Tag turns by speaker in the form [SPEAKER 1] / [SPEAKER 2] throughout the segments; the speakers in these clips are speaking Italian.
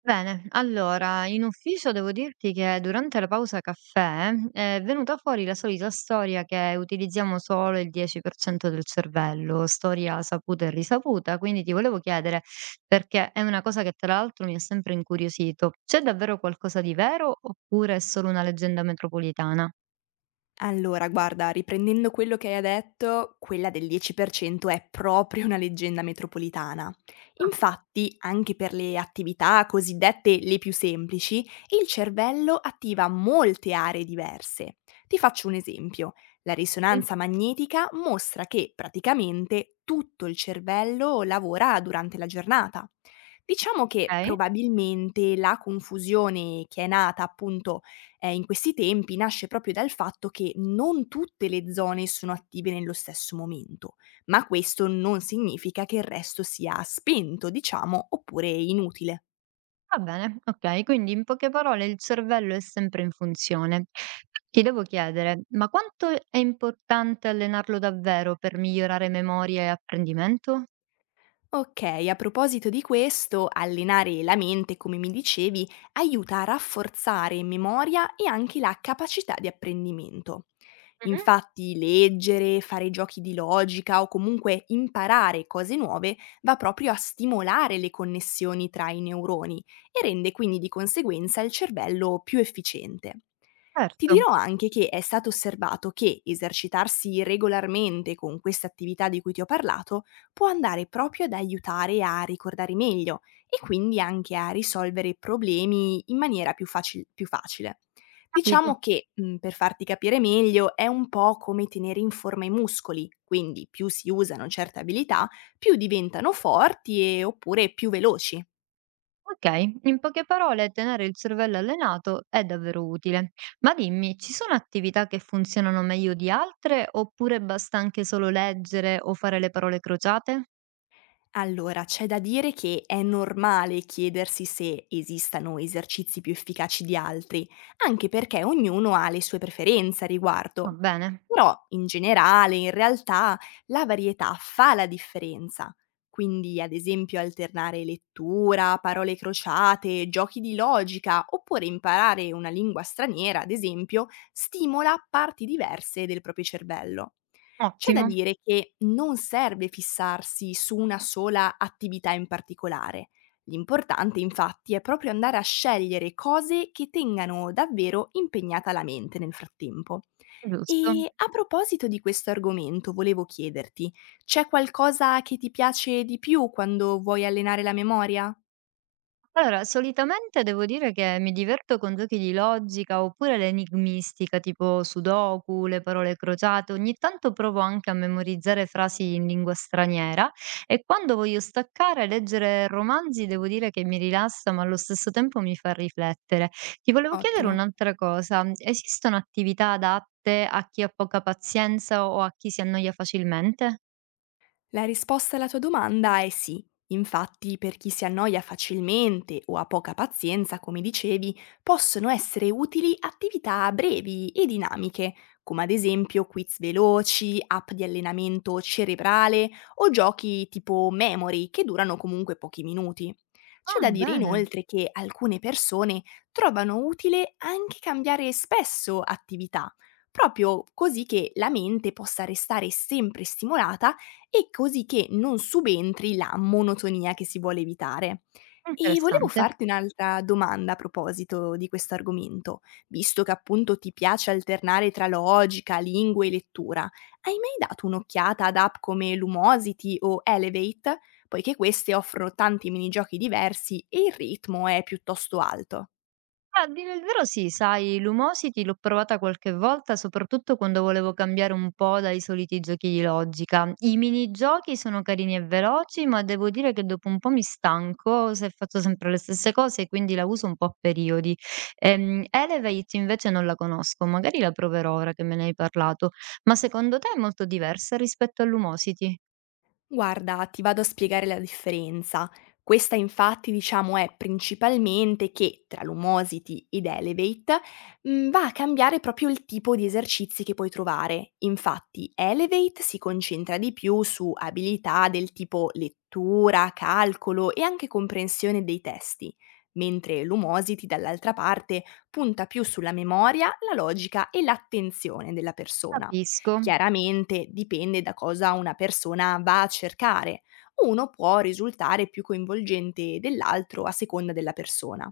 [SPEAKER 1] Bene, allora, in ufficio devo dirti che durante la pausa caffè è venuta fuori la solita storia che utilizziamo solo il 10% del cervello, storia saputa e risaputa, quindi ti volevo chiedere, perché è una cosa che tra l'altro mi ha sempre incuriosito, c'è davvero qualcosa di vero oppure è solo una leggenda metropolitana?
[SPEAKER 2] Allora guarda, riprendendo quello che hai detto, quella del 10% è proprio una leggenda metropolitana.
[SPEAKER 1] Ah,
[SPEAKER 2] Infatti, anche per le attività cosiddette le più semplici, il cervello attiva molte aree diverse. Ti faccio un esempio. La
[SPEAKER 1] sì.
[SPEAKER 2] risonanza magnetica mostra che praticamente tutto il cervello lavora durante la giornata. Diciamo che
[SPEAKER 1] Ok.
[SPEAKER 2] probabilmente la confusione che è nata appunto in questi tempi nasce proprio dal fatto che non tutte le zone sono attive nello stesso momento, ma questo non significa che il resto sia spento, diciamo, oppure inutile.
[SPEAKER 1] Va bene, okay, quindi in poche parole il cervello è sempre in funzione. Ti devo chiedere, ma quanto è importante allenarlo davvero per migliorare memoria e apprendimento?
[SPEAKER 2] Ok, a proposito di questo, allenare la mente, come mi dicevi, aiuta a rafforzare memoria e anche la capacità di apprendimento.
[SPEAKER 1] Mh-mh.
[SPEAKER 2] Infatti, leggere, fare giochi di logica o comunque imparare cose nuove va proprio a stimolare le connessioni tra i neuroni e rende quindi di conseguenza il cervello più efficiente. Ti
[SPEAKER 1] Certo,
[SPEAKER 2] dirò anche che è stato osservato che esercitarsi regolarmente con queste attività di cui ti ho parlato può andare proprio ad aiutare a ricordare meglio e quindi anche a risolvere problemi in maniera più, più facile. Diciamo
[SPEAKER 1] capito.
[SPEAKER 2] che, per farti capire meglio, è un po' come tenere in forma i muscoli, quindi più si usano certe abilità, più diventano forti e oppure più veloci.
[SPEAKER 1] Okay, in poche parole tenere il cervello allenato è davvero utile. Ma dimmi, ci sono attività che funzionano meglio di altre oppure basta anche solo leggere o fare le parole crociate?
[SPEAKER 2] Allora, c'è da dire che è normale chiedersi se esistano esercizi più efficaci di altri, anche perché ognuno ha le sue preferenze a
[SPEAKER 1] Va
[SPEAKER 2] riguardo.
[SPEAKER 1] bene,
[SPEAKER 2] Però, in generale, in realtà, la varietà fa la differenza. Quindi, ad esempio, alternare lettura, parole crociate, giochi di logica, oppure imparare una lingua straniera, ad esempio, stimola parti diverse del proprio cervello. C'è da
[SPEAKER 1] ottimo,
[SPEAKER 2] dire che non serve fissarsi su una sola attività in particolare. L'importante infatti è proprio andare a scegliere cose che tengano davvero impegnata la mente nel frattempo.
[SPEAKER 1] giusto.
[SPEAKER 2] E a proposito di questo argomento volevo chiederti, c'è qualcosa che ti piace di più quando vuoi allenare la memoria?
[SPEAKER 1] Allora, solitamente devo dire che mi diverto con giochi di logica oppure l'enigmistica, tipo Sudoku, le parole crociate. Ogni tanto provo anche a memorizzare frasi in lingua straniera e quando voglio staccare, leggere romanzi, devo dire che mi rilassa, ma allo stesso tempo mi fa riflettere. Ti volevo chiedere
[SPEAKER 2] Ottimo.
[SPEAKER 1] un'altra cosa. Esistono attività adatte a chi ha poca pazienza o a chi si annoia facilmente?
[SPEAKER 2] La risposta alla tua domanda è sì. Infatti, per chi si annoia facilmente o ha poca pazienza, come dicevi, possono essere utili attività brevi e dinamiche, come ad esempio quiz veloci, app di allenamento cerebrale o giochi tipo memory che durano comunque pochi minuti. C'è
[SPEAKER 1] Ah,
[SPEAKER 2] da dire
[SPEAKER 1] bene,
[SPEAKER 2] inoltre che alcune persone trovano utile anche cambiare spesso attività, proprio così che la mente possa restare sempre stimolata e così che non subentri la monotonia che si vuole evitare. E volevo
[SPEAKER 1] interessante.
[SPEAKER 2] farti un'altra domanda a proposito di questo argomento, visto che appunto ti piace alternare tra logica, lingue e lettura, hai mai dato un'occhiata ad app come Lumosity o Elevate? Poiché queste offrono tanti minigiochi diversi e il ritmo è piuttosto alto.
[SPEAKER 1] Ah, a dire il vero sì, sai, l'Umosity l'ho provata qualche volta, soprattutto quando volevo cambiare un po' dai soliti giochi di logica. I minigiochi sono carini e veloci, ma devo dire che dopo un po' mi stanco se faccio sempre le stesse cose, quindi la uso un po' a periodi. Elevate invece non la conosco, magari la proverò ora che me ne hai parlato, ma secondo te è molto diversa rispetto all'Umosity?
[SPEAKER 2] Guarda, ti vado a spiegare la differenza. Questa infatti, diciamo, è principalmente che tra l'Humosity ed Elevate va a cambiare proprio il tipo di esercizi che puoi trovare. Infatti, Elevate si concentra di più su abilità del tipo lettura, calcolo e anche comprensione dei testi, mentre l'Humosity, dall'altra parte, punta più sulla memoria, la logica e l'attenzione della persona.
[SPEAKER 1] Capisco,
[SPEAKER 2] Chiaramente dipende da cosa una persona va a cercare. Uno può risultare più coinvolgente dell'altro a seconda della persona.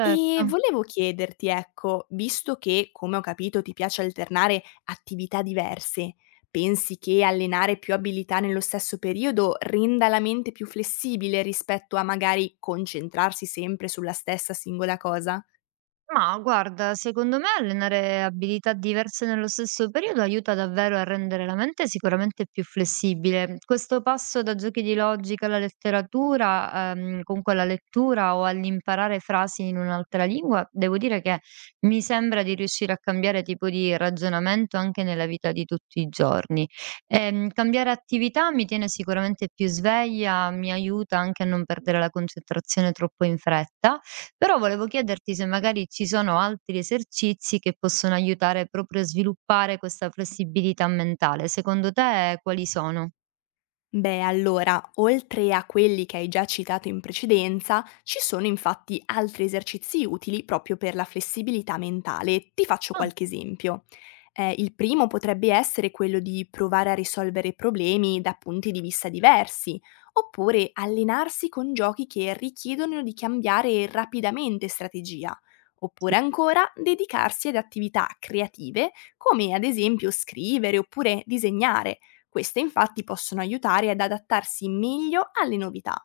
[SPEAKER 2] E volevo chiederti, ecco, visto che, come ho capito, ti piace alternare attività diverse, pensi che allenare più abilità nello stesso periodo renda la mente più flessibile rispetto a magari concentrarsi sempre sulla stessa singola cosa?
[SPEAKER 1] Ma guarda, secondo me allenare abilità diverse nello stesso periodo aiuta davvero a rendere la mente sicuramente più flessibile. Questo passo da giochi di logica alla letteratura, comunque alla lettura o all'imparare frasi in un'altra lingua, devo dire che mi sembra di riuscire a cambiare tipo di ragionamento anche nella vita di tutti i giorni. Cambiare attività mi tiene sicuramente più sveglia, mi aiuta anche a non perdere la concentrazione troppo in fretta però volevo chiederti se magari ci sono altri esercizi che possono aiutare proprio a sviluppare questa flessibilità mentale. Secondo te quali sono?
[SPEAKER 2] Beh, allora, oltre a quelli che hai già citato in precedenza, ci sono infatti altri esercizi utili proprio per la flessibilità mentale. Ti faccio
[SPEAKER 1] Ah,
[SPEAKER 2] qualche esempio. Il primo potrebbe essere quello di provare a risolvere problemi da punti di vista diversi, oppure allenarsi con giochi che richiedono di cambiare rapidamente strategia,
[SPEAKER 1] sì.
[SPEAKER 2] oppure ancora dedicarsi ad attività creative come ad esempio scrivere oppure disegnare queste infatti possono aiutare ad adattarsi meglio alle novità.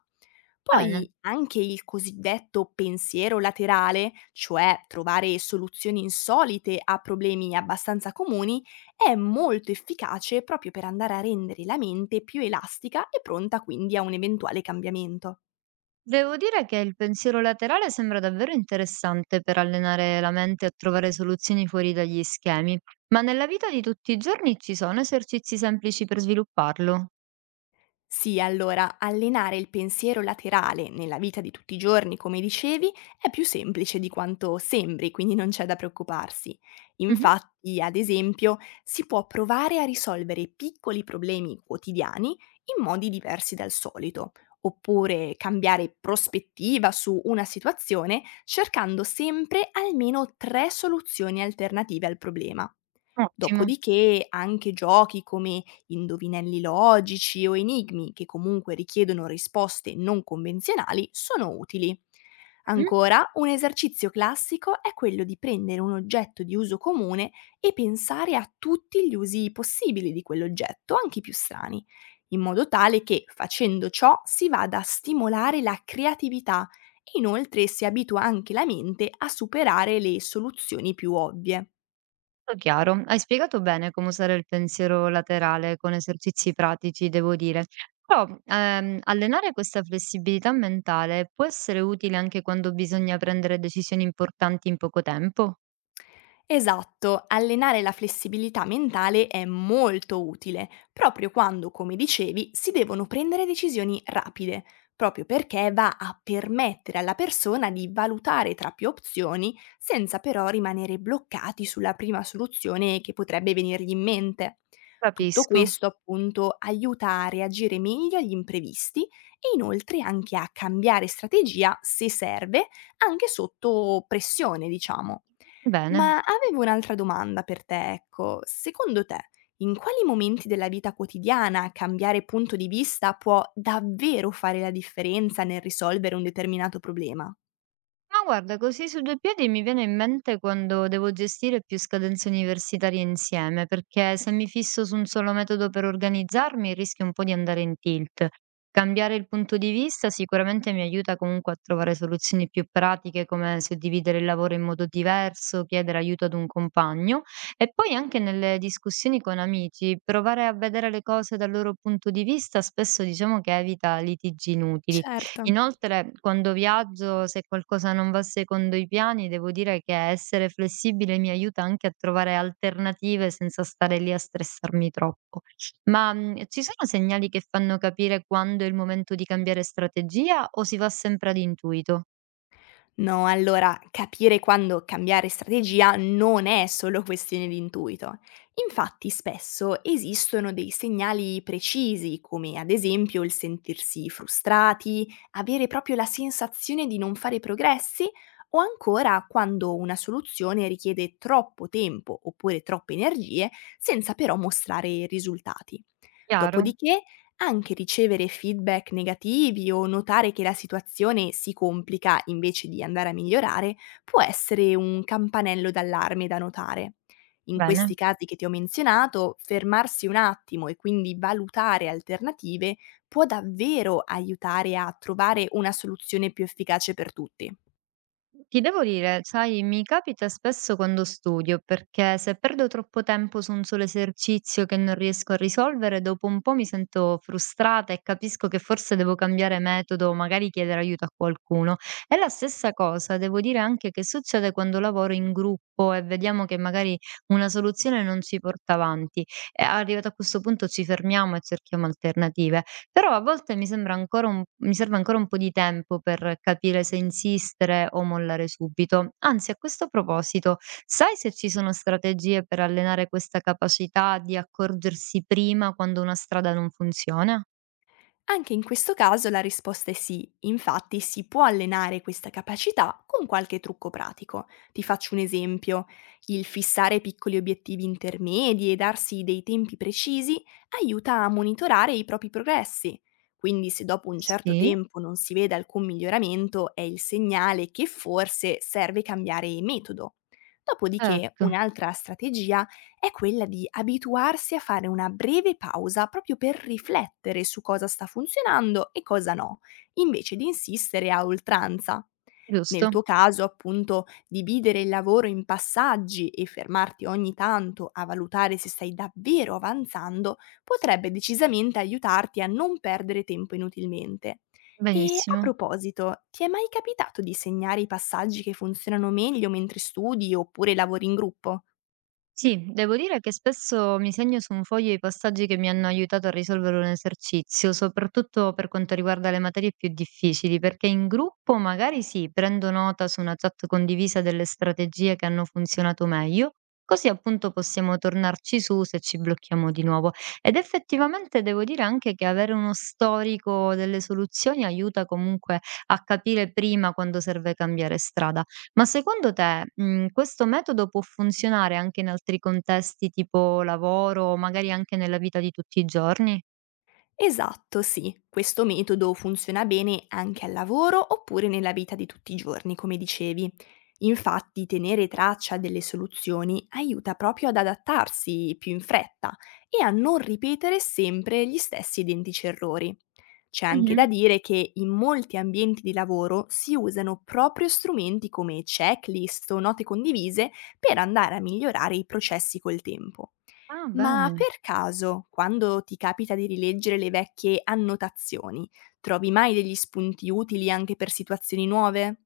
[SPEAKER 1] Bene.
[SPEAKER 2] Poi anche il cosiddetto pensiero laterale, cioè trovare soluzioni insolite a problemi abbastanza comuni, è molto efficace proprio per andare a rendere la mente più elastica e pronta quindi a un eventuale cambiamento.
[SPEAKER 1] Devo dire che il pensiero laterale sembra davvero interessante per allenare la mente a trovare soluzioni fuori dagli schemi, ma nella vita di tutti i giorni ci sono esercizi semplici per svilupparlo?
[SPEAKER 2] Sì, allora, allenare il pensiero laterale nella vita di tutti i giorni, come dicevi, è più semplice di quanto sembri, quindi non c'è da preoccuparsi.
[SPEAKER 1] Mhm,
[SPEAKER 2] Infatti, ad esempio, si può provare a risolvere piccoli problemi quotidiani in modi diversi dal solito, oppure cambiare prospettiva su una situazione cercando sempre almeno 3 soluzioni alternative al problema.
[SPEAKER 1] ottimo.
[SPEAKER 2] Dopodiché anche giochi come indovinelli logici o enigmi che comunque richiedono risposte non convenzionali sono utili. Ancora, un esercizio classico è quello di prendere un oggetto di uso comune e pensare a tutti gli usi possibili di quell'oggetto, anche i più strani, in modo tale che facendo ciò si vada a stimolare la creatività e inoltre si abitua anche la mente a superare le soluzioni più ovvie.
[SPEAKER 1] Tutto chiaro, hai spiegato bene come usare il pensiero laterale con esercizi pratici, devo dire. Però allenare questa flessibilità mentale può essere utile anche quando bisogna prendere decisioni importanti in poco tempo.
[SPEAKER 2] Esatto, allenare la flessibilità mentale è molto utile, proprio quando, come dicevi, si devono prendere decisioni rapide, proprio perché va a permettere alla persona di valutare tra più opzioni senza però rimanere bloccati sulla prima soluzione che potrebbe venirgli in mente. Tutto
[SPEAKER 1] Capisco.
[SPEAKER 2] questo appunto aiuta a reagire meglio agli imprevisti e inoltre anche a cambiare strategia se serve, anche sotto pressione, diciamo.
[SPEAKER 1] Bene.
[SPEAKER 2] Ma avevo un'altra domanda per te, ecco. Secondo te, in quali momenti della vita quotidiana cambiare punto di vista può davvero fare la differenza nel risolvere un determinato problema?
[SPEAKER 1] Ma guarda, così su due piedi mi viene in mente quando devo gestire più scadenze universitarie insieme, perché se mi fisso su un solo metodo per organizzarmi rischio un po' di andare in tilt. Cambiare il punto di vista sicuramente mi aiuta comunque a trovare soluzioni più pratiche, come suddividere il lavoro in modo diverso, chiedere aiuto ad un compagno e poi anche nelle discussioni con amici, provare a vedere le cose dal loro punto di vista spesso diciamo che evita litigi inutili.
[SPEAKER 2] Certo.
[SPEAKER 1] Inoltre, quando viaggio, se qualcosa non va secondo i piani, devo dire che essere flessibile mi aiuta anche a trovare alternative senza stare lì a stressarmi troppo. Ma ci sono segnali che fanno capire quando è il momento di cambiare strategia o si va sempre ad intuito?
[SPEAKER 2] No, allora capire quando cambiare strategia non è solo questione di intuito. Infatti spesso esistono dei segnali precisi, come ad esempio il sentirsi frustrati, avere proprio la sensazione di non fare progressi o ancora quando una soluzione richiede troppo tempo oppure troppe energie senza però mostrare risultati.
[SPEAKER 1] Chiaro?
[SPEAKER 2] Dopodiché anche ricevere feedback negativi o notare che la situazione si complica invece di andare a migliorare può essere un campanello d'allarme da notare. In questi
[SPEAKER 1] Bene.
[SPEAKER 2] casi che ti ho menzionato, fermarsi un attimo e quindi valutare alternative può davvero aiutare a trovare una soluzione più efficace per tutti.
[SPEAKER 1] Ti devo dire, sai, mi capita spesso quando studio, perché se perdo troppo tempo su un solo esercizio che non riesco a risolvere, dopo un po' mi sento frustrata e capisco che forse devo cambiare metodo, o magari chiedere aiuto a qualcuno. È la stessa cosa, devo dire anche che succede quando lavoro in gruppo e vediamo che magari una soluzione non si porta avanti. E arrivato a questo punto ci fermiamo e cerchiamo alternative. Però a volte mi sembra ancora un mi serve ancora un po' di tempo per capire se insistere o mollare subito. Anzi, a questo proposito, sai se ci sono strategie per allenare questa capacità di accorgersi prima quando una strada non funziona?
[SPEAKER 2] Anche in questo caso la risposta è sì, infatti si può allenare questa capacità con qualche trucco pratico. Ti faccio un esempio, il fissare piccoli obiettivi intermedi e darsi dei tempi precisi aiuta a monitorare i propri progressi. Quindi se dopo un certo
[SPEAKER 1] Sì,
[SPEAKER 2] tempo non si vede alcun miglioramento è il segnale che forse serve cambiare metodo. Dopodiché
[SPEAKER 1] certo,
[SPEAKER 2] un'altra strategia è quella di abituarsi a fare una breve pausa proprio per riflettere su cosa sta funzionando e cosa no, invece di insistere a oltranza. Nel
[SPEAKER 1] giusto,
[SPEAKER 2] tuo caso, appunto, dividere il lavoro in passaggi e fermarti ogni tanto a valutare se stai davvero avanzando potrebbe decisamente aiutarti a non perdere tempo inutilmente. E a
[SPEAKER 1] benissimo.
[SPEAKER 2] proposito, ti è mai capitato di segnare i passaggi che funzionano meglio mentre studi oppure lavori in gruppo?
[SPEAKER 1] Sì, devo dire che spesso mi segno su un foglio i passaggi che mi hanno aiutato a risolvere un esercizio, soprattutto per quanto riguarda le materie più difficili, perché in gruppo magari sì, prendo nota su una chat condivisa delle strategie che hanno funzionato meglio, così appunto possiamo tornarci su se ci blocchiamo di nuovo. Ed effettivamente devo dire anche che avere uno storico delle soluzioni aiuta comunque a capire prima quando serve cambiare strada. Ma secondo te, questo metodo può funzionare anche in altri contesti tipo lavoro, o magari anche nella vita di tutti i giorni?
[SPEAKER 2] Esatto, sì. Questo metodo funziona bene anche al lavoro oppure nella vita di tutti i giorni, come dicevi. Infatti, tenere traccia delle soluzioni aiuta proprio ad adattarsi più in fretta e a non ripetere sempre gli stessi identici errori. C'è anche da
[SPEAKER 1] Mh-mh.
[SPEAKER 2] dire che in molti ambienti di lavoro si usano proprio strumenti come checklist o note condivise per andare a migliorare i processi col tempo.
[SPEAKER 1] Ah,
[SPEAKER 2] Ma
[SPEAKER 1] bene.
[SPEAKER 2] per caso, quando ti capita di rileggere le vecchie annotazioni, trovi mai degli spunti utili anche per situazioni nuove?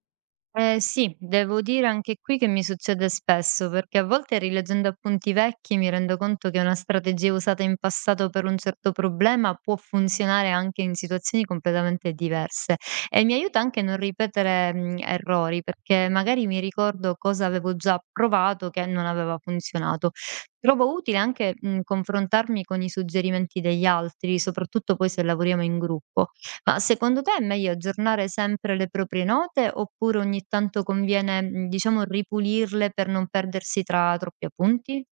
[SPEAKER 1] Eh sì, devo dire anche qui che mi succede spesso, perché a volte rileggendo appunti vecchi mi rendo conto che una strategia usata in passato per un certo problema può funzionare anche in situazioni completamente diverse e mi aiuta anche a non ripetere errori, perché magari mi ricordo cosa avevo già provato che non aveva funzionato. Trovo utile anche confrontarmi con i suggerimenti degli altri, soprattutto poi se lavoriamo in gruppo. Ma secondo te è meglio aggiornare sempre le proprie note oppure ogni tanto conviene, diciamo ripulirle per non perdersi tra troppi appunti?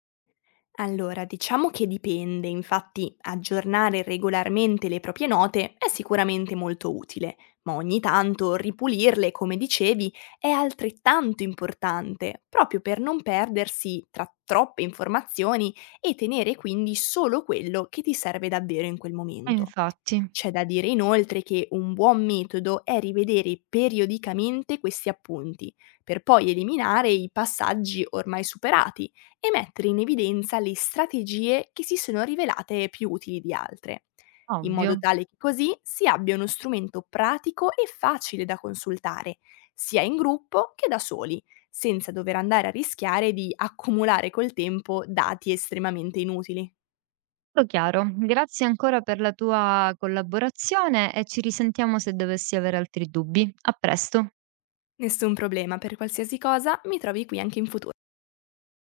[SPEAKER 2] Allora, diciamo che dipende, infatti aggiornare regolarmente le proprie note è sicuramente molto utile, ma ogni tanto ripulirle, come dicevi, è altrettanto importante, proprio per non perdersi tra troppe informazioni e tenere quindi solo quello che ti serve davvero in quel momento.
[SPEAKER 1] Infatti.
[SPEAKER 2] C'è da dire inoltre che un buon metodo è rivedere periodicamente questi appunti, per poi eliminare i passaggi ormai superati e mettere in evidenza le strategie che si sono rivelate più utili di altre, in
[SPEAKER 1] Ovvio,
[SPEAKER 2] modo tale che così si abbia uno strumento pratico e facile da consultare, sia in gruppo che da soli, senza dover andare a rischiare di accumulare col tempo dati estremamente inutili.
[SPEAKER 1] tutto chiaro. Grazie ancora per la tua collaborazione e ci risentiamo se dovessi avere altri dubbi. A presto.
[SPEAKER 2] Nessun problema, per qualsiasi cosa mi trovi qui anche in futuro.